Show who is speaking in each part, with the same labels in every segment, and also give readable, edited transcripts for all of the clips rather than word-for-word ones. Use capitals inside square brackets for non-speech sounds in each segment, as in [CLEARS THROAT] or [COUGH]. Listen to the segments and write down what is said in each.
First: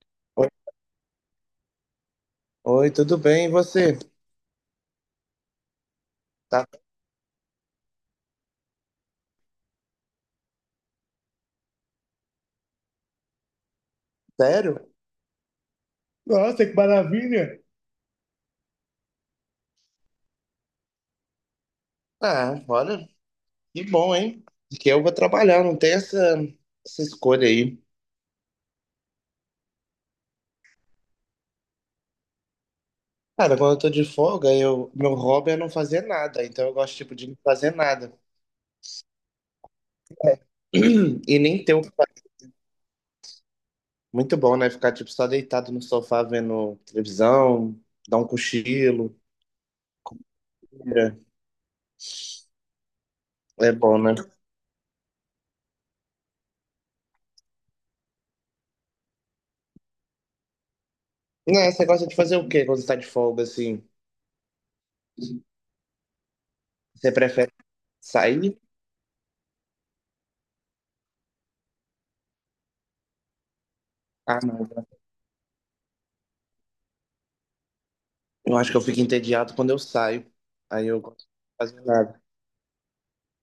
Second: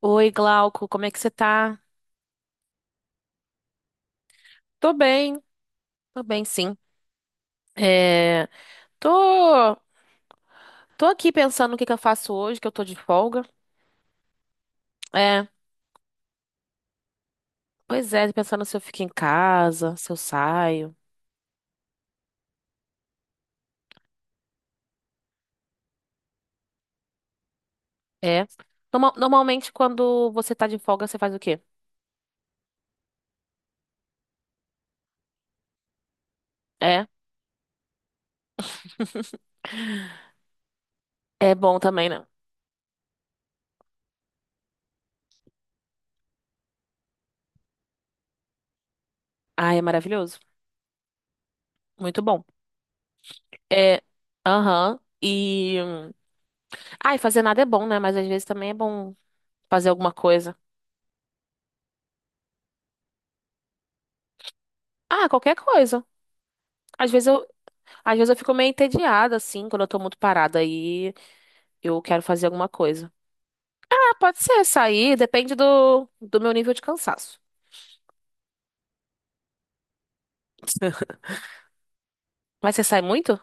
Speaker 1: Oi,
Speaker 2: Oi,
Speaker 1: Glauco, como é que você tá?
Speaker 2: oi, tudo bem? E você?
Speaker 1: Tô bem, tô bem,
Speaker 2: Tá
Speaker 1: sim. É, tô, tô aqui pensando o que que eu faço hoje, que eu tô de folga.
Speaker 2: sério?
Speaker 1: É,
Speaker 2: Nossa, que maravilha!
Speaker 1: pois é, pensando se eu fico em casa, se eu saio.
Speaker 2: Ah, olha, que bom, hein? Porque eu vou trabalhar, não tem essa, essa escolha aí.
Speaker 1: É. Normalmente, quando você tá de folga, você faz o quê?
Speaker 2: Cara, quando eu tô de folga, meu hobby é não fazer nada, então eu gosto,
Speaker 1: É.
Speaker 2: tipo, de não fazer nada.
Speaker 1: [LAUGHS]
Speaker 2: [CLEARS THROAT] E
Speaker 1: É
Speaker 2: nem ter
Speaker 1: bom
Speaker 2: o que
Speaker 1: também, né?
Speaker 2: fazer. Muito bom, né? Ficar, tipo, só deitado no sofá vendo televisão, dar um cochilo.
Speaker 1: Ai, é maravilhoso.
Speaker 2: É
Speaker 1: Muito bom.
Speaker 2: é bom,
Speaker 1: É,
Speaker 2: né?
Speaker 1: aham. E. Ai, fazer nada é bom, né? Mas às vezes também é bom fazer alguma coisa.
Speaker 2: Né, você gosta de fazer o quê quando você tá de folga, assim?
Speaker 1: Ah, qualquer coisa. Às
Speaker 2: Você
Speaker 1: vezes eu,
Speaker 2: prefere
Speaker 1: Às vezes eu fico
Speaker 2: sair?
Speaker 1: meio entediada, assim, quando eu tô muito parada aí, eu quero fazer alguma coisa. Ah,
Speaker 2: Ah,
Speaker 1: pode ser
Speaker 2: não.
Speaker 1: sair, depende do meu nível de cansaço.
Speaker 2: Eu acho que eu fico entediado quando eu saio. Aí eu gosto de
Speaker 1: [LAUGHS]
Speaker 2: fazer nada.
Speaker 1: Mas você sai muito?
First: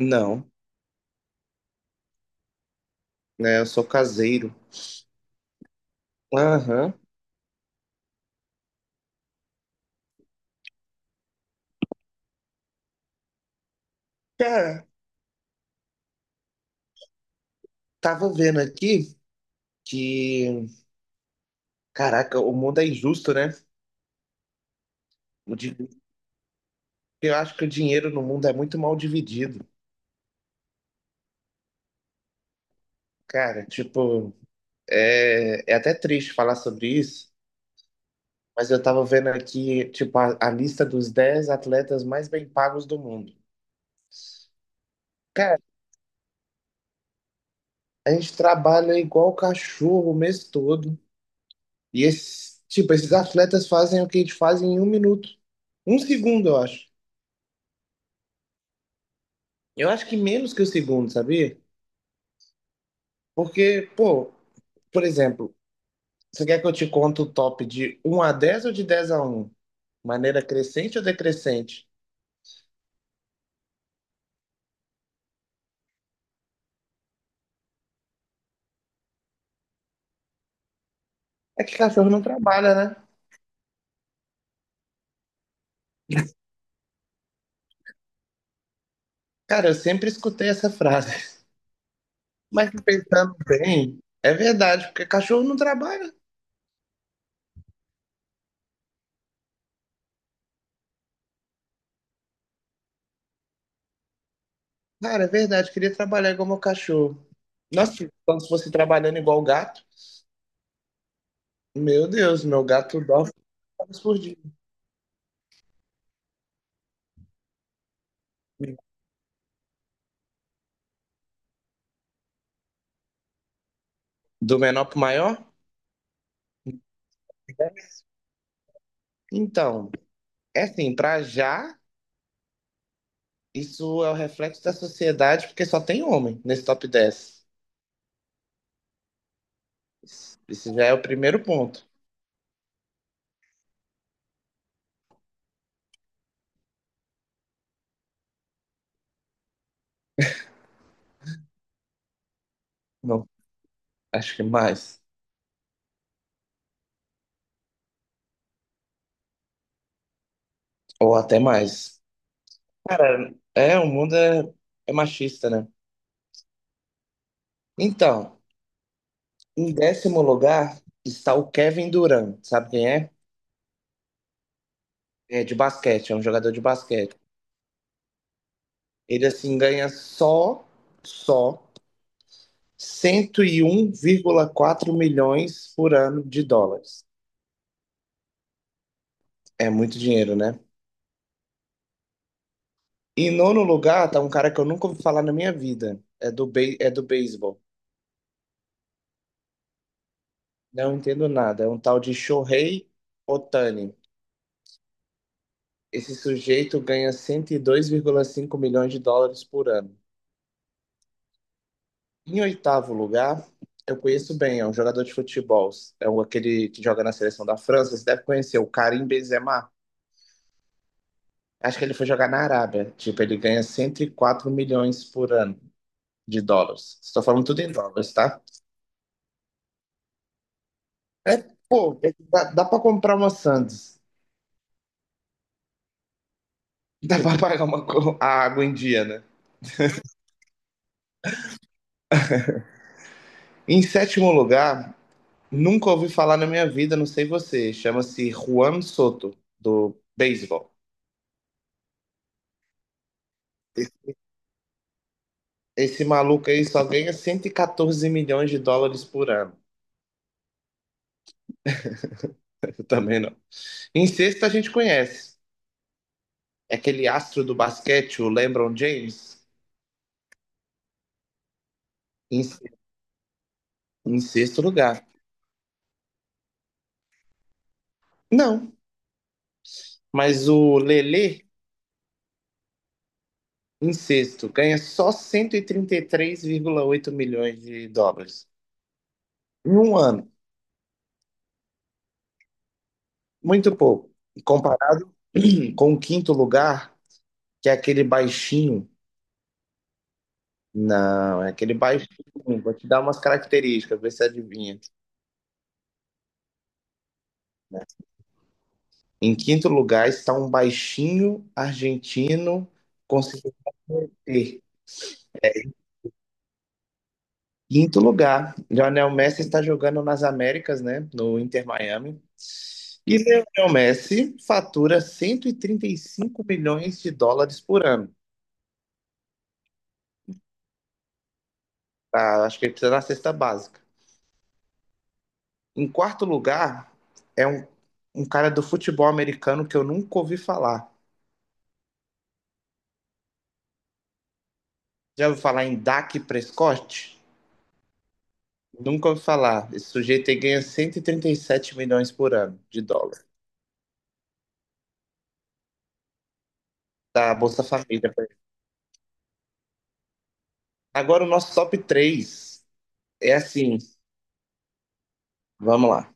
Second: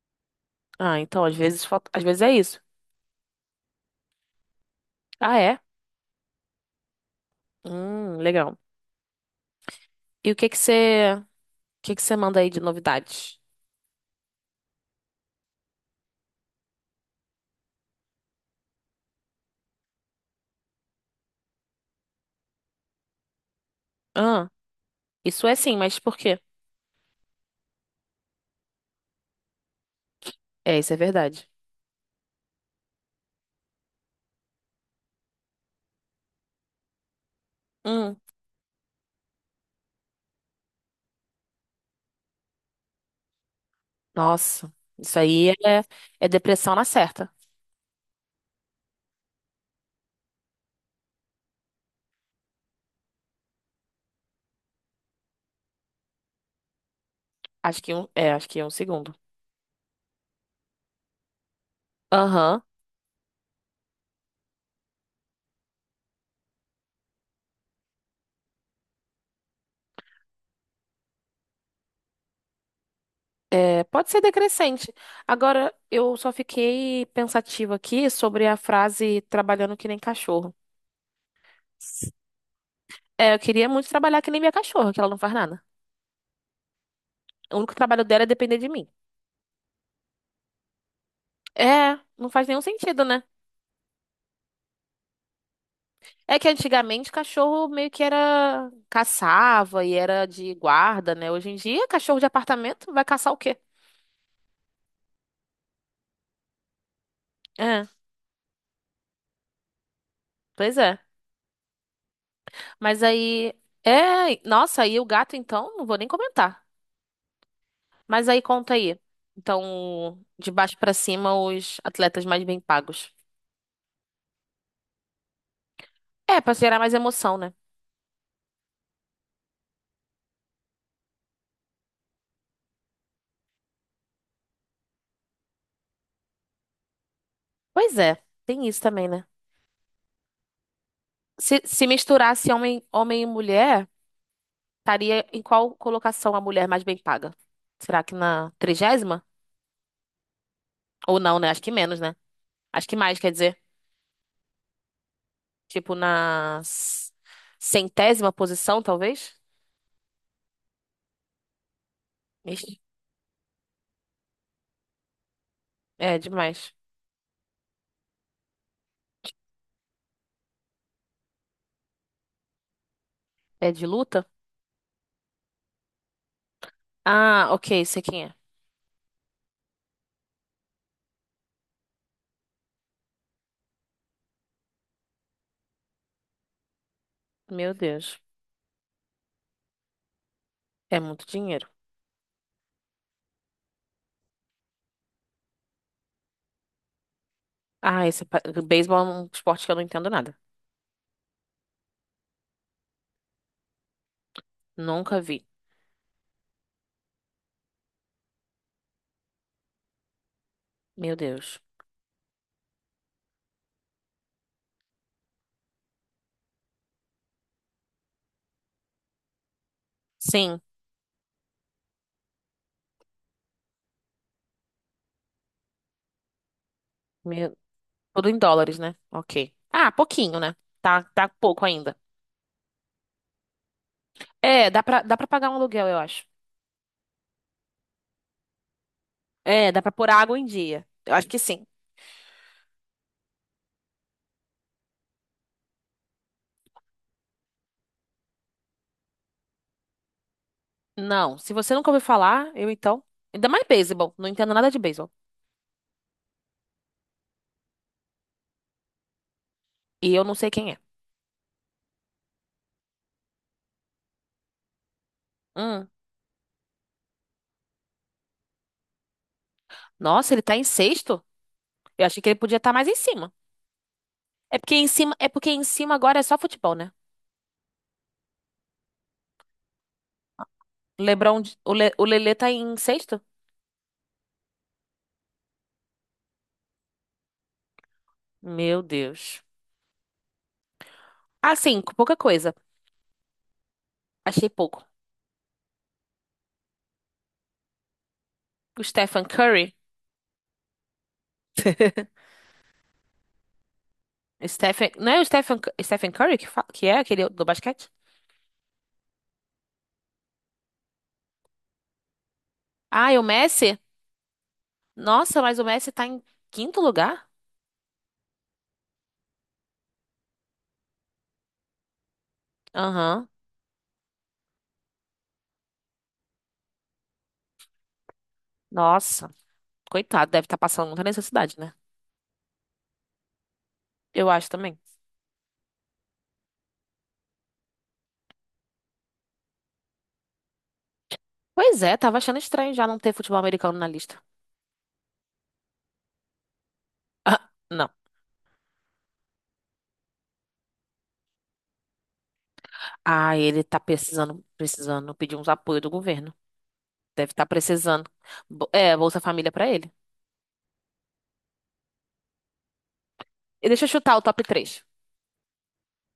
Speaker 2: Não,
Speaker 1: Ah, então, às vezes, às vezes é isso.
Speaker 2: né? Eu sou caseiro.
Speaker 1: Ah, é?
Speaker 2: Aham.
Speaker 1: Legal. E o que que você manda aí de novidades?
Speaker 2: Cara, tava vendo aqui que, caraca, o mundo é injusto, né?
Speaker 1: Ah, isso
Speaker 2: O
Speaker 1: é sim,
Speaker 2: di-
Speaker 1: mas por quê?
Speaker 2: Eu acho que o dinheiro no mundo é muito mal dividido.
Speaker 1: É, isso é verdade.
Speaker 2: Cara, tipo, é até triste falar sobre isso,
Speaker 1: Hum,
Speaker 2: mas eu tava vendo aqui, tipo, a lista dos 10 atletas mais bem pagos do mundo.
Speaker 1: nossa, isso aí
Speaker 2: Cara,
Speaker 1: é depressão na certa.
Speaker 2: a gente trabalha igual cachorro o mês todo. E esses, tipo, esses atletas fazem o que eles fazem em um minuto. Um segundo, eu acho.
Speaker 1: Acho que é um segundo.
Speaker 2: Eu acho que menos que o segundo, sabia?
Speaker 1: Aham.
Speaker 2: Porque, pô, por exemplo, você quer que eu te conte o top de um a 10 ou de 10 a um? Maneira crescente ou decrescente?
Speaker 1: É, pode ser decrescente. Agora, eu só fiquei pensativa aqui sobre a frase trabalhando que nem cachorro.
Speaker 2: É que cachorro não trabalha, né?
Speaker 1: É, eu queria muito trabalhar que nem minha cachorra, que ela não faz nada. O único trabalho dela é depender de mim.
Speaker 2: Cara, eu sempre escutei essa frase.
Speaker 1: É, não faz
Speaker 2: [LAUGHS]
Speaker 1: nenhum
Speaker 2: Mas
Speaker 1: sentido, né?
Speaker 2: pensando bem, é verdade, porque cachorro não trabalha.
Speaker 1: É que antigamente cachorro meio que era caçava e era de guarda, né? Hoje em dia, cachorro de apartamento vai caçar o quê?
Speaker 2: Cara, é verdade, queria trabalhar igual meu cachorro.
Speaker 1: É,
Speaker 2: Nossa, então se fosse trabalhando igual o gato,
Speaker 1: pois é.
Speaker 2: meu Deus, meu gato
Speaker 1: Mas
Speaker 2: dorme
Speaker 1: aí,
Speaker 2: horas por dia.
Speaker 1: é, nossa, aí o gato então, não vou nem comentar. Mas aí conta aí. Então, de baixo pra cima, os atletas mais bem pagos.
Speaker 2: Do menor para o maior?
Speaker 1: É, pra gerar mais emoção, né?
Speaker 2: Então, é assim, para já, isso é o reflexo da sociedade, porque só tem homem nesse top 10.
Speaker 1: Pois é, tem isso também, né?
Speaker 2: Esse já é o primeiro
Speaker 1: Se
Speaker 2: ponto.
Speaker 1: misturasse homem e mulher, estaria em qual colocação a mulher mais bem paga? Será que na 30ª? Ou não, né? Acho que menos, né? Acho que mais,
Speaker 2: Não,
Speaker 1: quer dizer.
Speaker 2: acho que mais.
Speaker 1: Tipo, na 100ª posição, talvez?
Speaker 2: Ou até mais.
Speaker 1: Ixi,
Speaker 2: Cara, é machista, né?
Speaker 1: é demais.
Speaker 2: Então, em décimo lugar está o Kevin Durant. Sabe quem é?
Speaker 1: É de luta?
Speaker 2: É de basquete, é um jogador de basquete.
Speaker 1: Ah, ok, sei quem é.
Speaker 2: Ele, assim, só 101,4 milhões por ano de dólares.
Speaker 1: Meu Deus,
Speaker 2: É muito dinheiro, né?
Speaker 1: é muito dinheiro.
Speaker 2: Em nono lugar, tá um cara que eu nunca ouvi falar na minha vida. É do, be é do beisebol.
Speaker 1: Ah, esse beisebol é um esporte que eu não entendo nada.
Speaker 2: Não entendo nada. É um tal de Shohei Otani.
Speaker 1: Nunca vi.
Speaker 2: Esse sujeito ganha 102,5 milhões de dólares por ano.
Speaker 1: Meu Deus.
Speaker 2: Em oitavo lugar, eu conheço bem, é um jogador de futebol. É o aquele que joga na seleção da França. Você deve conhecer, o Karim Benzema.
Speaker 1: Sim,
Speaker 2: Acho que ele foi jogar na Arábia. Tipo, ele ganha 104 milhões por ano de dólares. Estou falando
Speaker 1: meu-
Speaker 2: tudo em dólares,
Speaker 1: tudo em
Speaker 2: tá?
Speaker 1: dólares, né? Ok. Ah, pouquinho, né? Tá, tá
Speaker 2: É,
Speaker 1: pouco ainda.
Speaker 2: pô, é que dá para comprar uma Sandes.
Speaker 1: É, dá pra pagar um aluguel, eu acho.
Speaker 2: [LAUGHS] Dá para pagar a água em dia, né?
Speaker 1: É, dá pra pôr água em dia. Eu acho que sim.
Speaker 2: Em sétimo lugar, nunca ouvi falar na minha vida, não sei você. Chama-se Juan Soto, do beisebol.
Speaker 1: Não, se você nunca ouviu falar, eu então. Ainda mais beisebol. Não entendo nada de beisebol.
Speaker 2: Esse maluco aí só ganha 114 milhões de dólares por ano.
Speaker 1: E eu não sei quem é.
Speaker 2: Eu também não. Em sexto, a gente conhece.
Speaker 1: Hum.
Speaker 2: É aquele astro do basquete, o LeBron James,
Speaker 1: Nossa, ele tá em sexto? Eu achei que ele
Speaker 2: em,
Speaker 1: podia estar mais em cima.
Speaker 2: em
Speaker 1: É
Speaker 2: sexto
Speaker 1: porque em
Speaker 2: lugar.
Speaker 1: cima, é porque em cima agora é só futebol, né?
Speaker 2: Não, mas o Lele
Speaker 1: O Lelê tá em sexto?
Speaker 2: em sexto, ganha só 133,8 milhões de dólares
Speaker 1: Meu Deus.
Speaker 2: em um ano.
Speaker 1: Assim, pouca coisa.
Speaker 2: Muito pouco.
Speaker 1: Achei pouco.
Speaker 2: Comparado [CLEARS THROAT] com o quinto lugar, que é aquele
Speaker 1: O
Speaker 2: baixinho.
Speaker 1: Stephen Curry.
Speaker 2: Não, é aquele baixinho. Vou te dar umas características, ver se adivinha.
Speaker 1: Stephen, não é o Stephen Curry que é aquele do
Speaker 2: Né?
Speaker 1: basquete?
Speaker 2: Em quinto lugar está um baixinho argentino
Speaker 1: Ah, e o
Speaker 2: conseguindo
Speaker 1: Messi?
Speaker 2: ter.
Speaker 1: Nossa, mas o Messi tá em quinto lugar?
Speaker 2: Quinto lugar, Lionel Messi está jogando nas Américas, né? No Inter Miami. E
Speaker 1: Aham.
Speaker 2: Lionel Messi fatura 135 milhões de dólares por ano.
Speaker 1: Nossa. Coitado, deve estar passando muita necessidade, né?
Speaker 2: Tá? Acho que ele precisa da cesta básica.
Speaker 1: Eu acho também.
Speaker 2: Em quarto lugar, é um cara do futebol americano que eu nunca ouvi falar.
Speaker 1: Pois é, tava achando estranho já não ter futebol americano na lista.
Speaker 2: Já ouviu falar em Dak Prescott?
Speaker 1: Ah, não.
Speaker 2: Nunca ouvi falar. Esse sujeito aí ganha 137 milhões por ano de dólar
Speaker 1: Ah, ele tá precisando, precisando pedir uns apoio do governo. Deve
Speaker 2: da
Speaker 1: estar
Speaker 2: Bolsa
Speaker 1: precisando.
Speaker 2: Família.
Speaker 1: É, Bolsa Família pra ele.
Speaker 2: Agora o nosso top 3 é
Speaker 1: E
Speaker 2: assim,
Speaker 1: deixa eu chutar o top três.
Speaker 2: vamos lá.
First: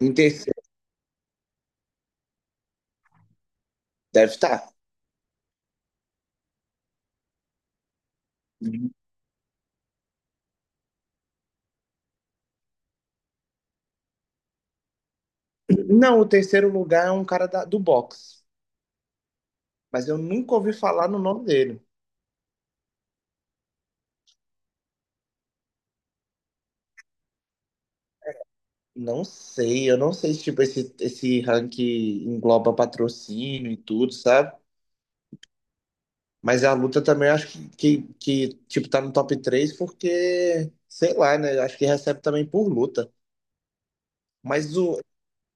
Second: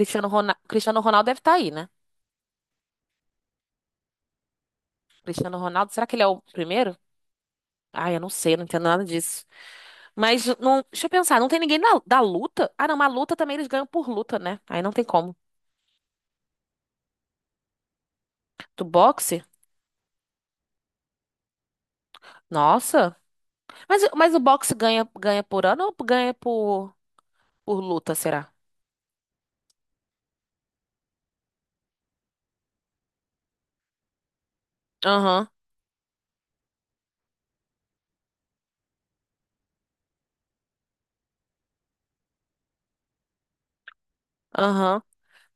Speaker 2: Em
Speaker 1: Ronaldo,
Speaker 2: terceiro,
Speaker 1: Cristiano Ronaldo deve estar aí, né?
Speaker 2: deve estar.
Speaker 1: Cristiano Ronaldo, será que ele é o primeiro? Ah, eu não sei, eu não entendo nada disso. Mas não, deixa eu pensar, não tem ninguém da luta? Ah, não, mas luta também eles ganham por luta, né? Aí não tem como.
Speaker 2: Não, o terceiro lugar é um do boxe,
Speaker 1: Do boxe?
Speaker 2: mas eu nunca ouvi falar no nome dele.
Speaker 1: Nossa. Mas o boxe ganha, ganha por ano ou ganha por luta, será?
Speaker 2: Não sei, eu não sei se tipo, esse ranking engloba patrocínio e tudo, sabe?
Speaker 1: Aham,
Speaker 2: Mas a luta também acho que, tipo, tá no top 3 porque, sei lá, né? Acho que recebe também por luta. Mas o
Speaker 1: aham,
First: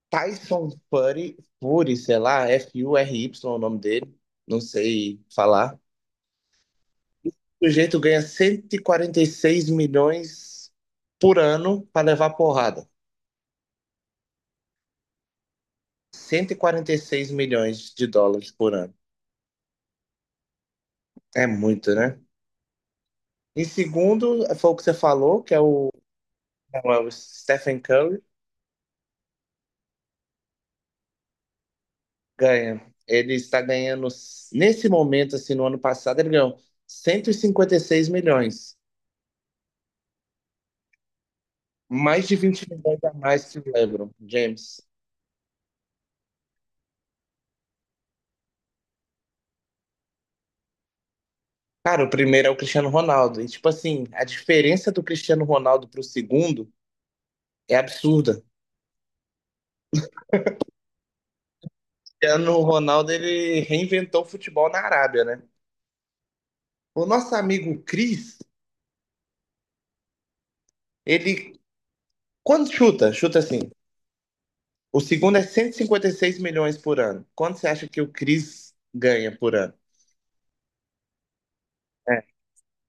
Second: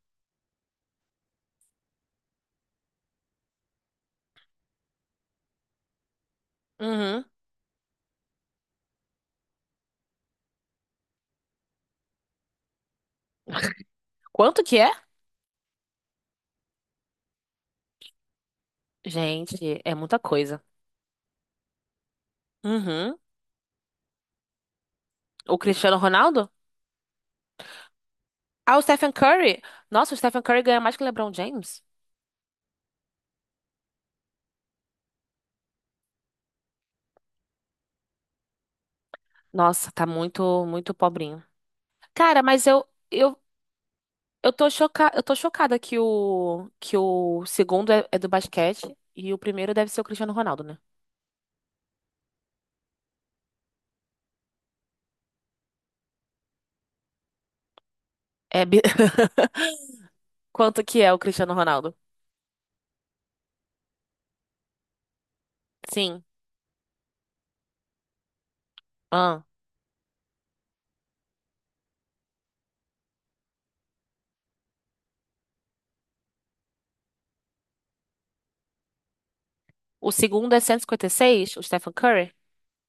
Speaker 2: Tyson Fury, sei lá, FURY é o nome dele, não sei falar.
Speaker 1: uhum.
Speaker 2: O sujeito ganha 146 milhões por ano pra levar porrada.
Speaker 1: Quanto que é?
Speaker 2: 146 milhões de dólares por ano.
Speaker 1: Gente, é muita coisa.
Speaker 2: É muito, né?
Speaker 1: Uhum.
Speaker 2: Em segundo, foi o que você falou,
Speaker 1: O Cristiano Ronaldo?
Speaker 2: é o Stephen Curry,
Speaker 1: Ah, o Stephen Curry. Nossa, o Stephen Curry ganha mais que o LeBron James.
Speaker 2: ganha. Ele está ganhando, nesse momento, assim, no ano passado, ele ganhou 156 milhões.
Speaker 1: Nossa, tá muito, muito pobrinho.
Speaker 2: Mais de
Speaker 1: Cara, mas
Speaker 2: 20
Speaker 1: eu,
Speaker 2: milhões a
Speaker 1: eu,
Speaker 2: mais que o LeBron
Speaker 1: eu tô
Speaker 2: James.
Speaker 1: choca... eu tô chocada que o segundo é do basquete e o primeiro deve ser o Cristiano Ronaldo, né?
Speaker 2: Cara, o primeiro é o Cristiano Ronaldo. E, tipo assim, a diferença do Cristiano Ronaldo pro segundo é absurda. O
Speaker 1: É bi- [LAUGHS] Quanto que é o Cristiano Ronaldo?
Speaker 2: Cristiano Ronaldo, ele reinventou o futebol na Arábia, né?
Speaker 1: Sim.
Speaker 2: O nosso amigo Cris,
Speaker 1: Ah.
Speaker 2: ele, quando chuta, chuta assim. O segundo é 156 milhões por ano. Quanto você acha que o Chris ganha por ano?
Speaker 1: O segundo é 156, o Stephen Curry.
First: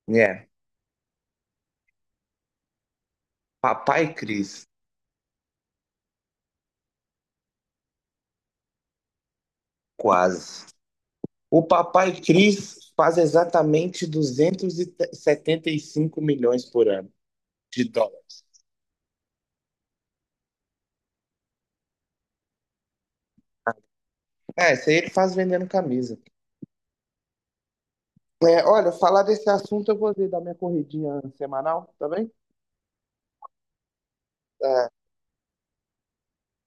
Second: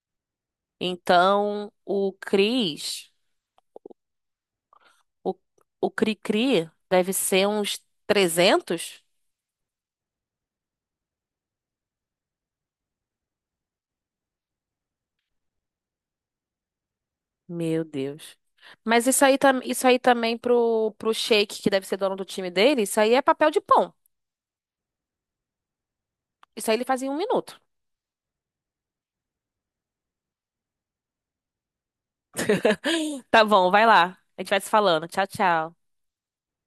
Speaker 2: É. É.
Speaker 1: Então,
Speaker 2: Papai Chris,
Speaker 1: o, o Cri-Cri deve ser uns 300.
Speaker 2: quase. O papai Chris faz exatamente 275 milhões por ano
Speaker 1: Meu
Speaker 2: de dólar.
Speaker 1: Deus. Mas isso aí, isso aí também pro Sheik, que deve ser dono do time dele, isso aí é papel de pão.
Speaker 2: É, isso aí ele faz vendendo camisa.
Speaker 1: Isso aí ele faz em um minuto.
Speaker 2: É, olha, falar desse assunto eu vou dar minha corridinha semanal, tá bem?
Speaker 1: [LAUGHS] Tá bom, vai lá. A gente vai se falando. Tchau, tchau.